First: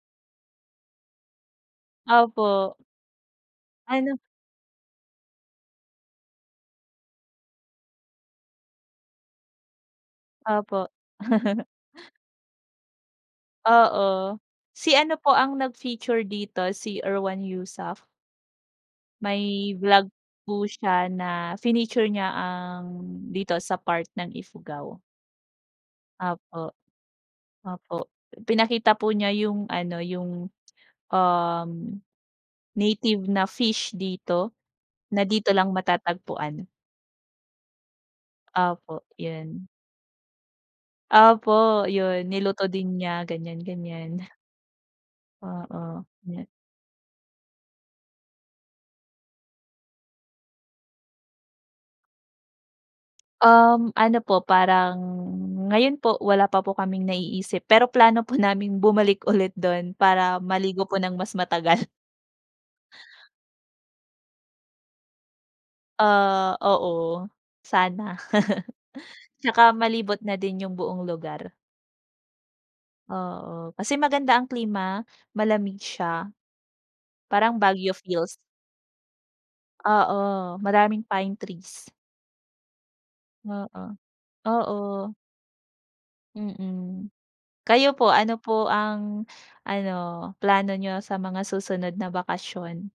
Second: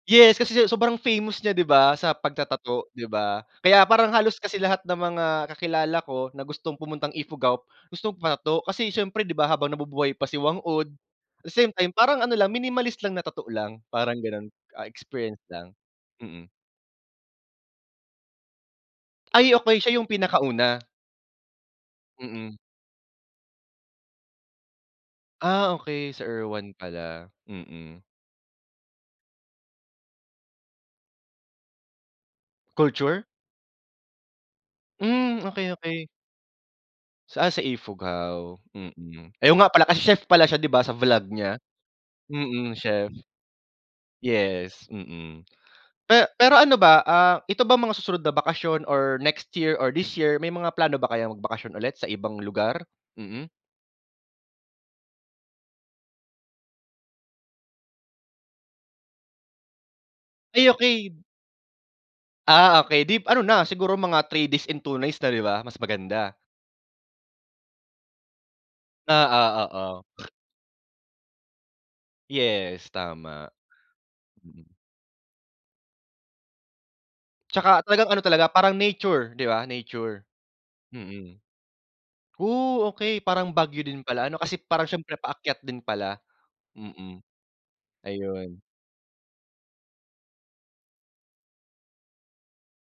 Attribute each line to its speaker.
Speaker 1: Yes, kasi sa sobrang famous niya 'di ba sa
Speaker 2: Opo.
Speaker 1: pagta-tattoo 'di ba? Kaya parang
Speaker 2: Ano
Speaker 1: halos kasi lahat ng mga kakilala ko na gustong pumuntang Ifugao gustong magpa-tattoo kasi siyempre 'di ba, habang nabubuhay pa si Whang
Speaker 2: Opo.
Speaker 1: Od, at the same time parang ano lang minimalist lang na tattoo lang, parang
Speaker 2: Oo.
Speaker 1: gano'n, ah,
Speaker 2: Si ano po
Speaker 1: experience
Speaker 2: ang
Speaker 1: lang.
Speaker 2: nag-feature
Speaker 1: Mm.
Speaker 2: dito si Erwan Heussaff.
Speaker 1: Ay okey,
Speaker 2: May
Speaker 1: siya yung
Speaker 2: vlog po
Speaker 1: pinakauna?
Speaker 2: siya na fineature niya
Speaker 1: Mm.
Speaker 2: ang dito sa part ng Ifugao.
Speaker 1: Ah, okey si Erwan
Speaker 2: Opo.
Speaker 1: pala, mm.
Speaker 2: Opo, pinakita po niya yung ano, yung, um,
Speaker 1: Culture?
Speaker 2: native na fish dito, na
Speaker 1: Hmm,
Speaker 2: dito
Speaker 1: okey,
Speaker 2: lang
Speaker 1: okey.
Speaker 2: matatagpuan.
Speaker 1: Saan sa Ifugao?
Speaker 2: Opo,
Speaker 1: Mm, ay oo
Speaker 2: 'yun.
Speaker 1: nga pala kasi chef pala siya 'di ba sa vlog niya?
Speaker 2: Opo, 'yun niluto
Speaker 1: Mm,
Speaker 2: din
Speaker 1: chef.
Speaker 2: niya, ganyan-ganyan.
Speaker 1: Yes, mm.
Speaker 2: Oo,
Speaker 1: Pe
Speaker 2: yun nga.
Speaker 1: pero ano ba, ah, ito ba mga susunod na bakasyon or next year, or this year may mga plano ba kayong magbakasyon ulit sa ibang lugar? Mm.
Speaker 2: Um, ano po parang ngayon po wala pa po kaming naiisip pero plano po naming bumalik ulit do'n para
Speaker 1: Ay,
Speaker 2: maligo po ng
Speaker 1: okey.
Speaker 2: mas matagal.
Speaker 1: Ah, okey dip ano na siguro mga 3 days and 2 nights na 'di ba mas maganda.
Speaker 2: Ah, oo. Sana.
Speaker 1: Oo,
Speaker 2: 'Tsaka malibot
Speaker 1: oo.
Speaker 2: na din yung buong lugar.
Speaker 1: Yes, tama.
Speaker 2: Oo, kasi maganda ang
Speaker 1: Mm.
Speaker 2: klima, malamig siya. Parang
Speaker 1: 'Tsaka
Speaker 2: Baguio
Speaker 1: talagang ano
Speaker 2: feels.
Speaker 1: talaga parang nature, 'di ba? Nature.
Speaker 2: Oo, maraming pine
Speaker 1: Mm.
Speaker 2: trees.
Speaker 1: O, okey parang Baguio
Speaker 2: Oo,
Speaker 1: din pala ano kasi parang
Speaker 2: oo.
Speaker 1: siyempre paakyat din pala,
Speaker 2: Mm.
Speaker 1: mm.
Speaker 2: Kayo po ano
Speaker 1: Ayun.
Speaker 2: po ang ano plano niyo sa mga susunod na bakasyon?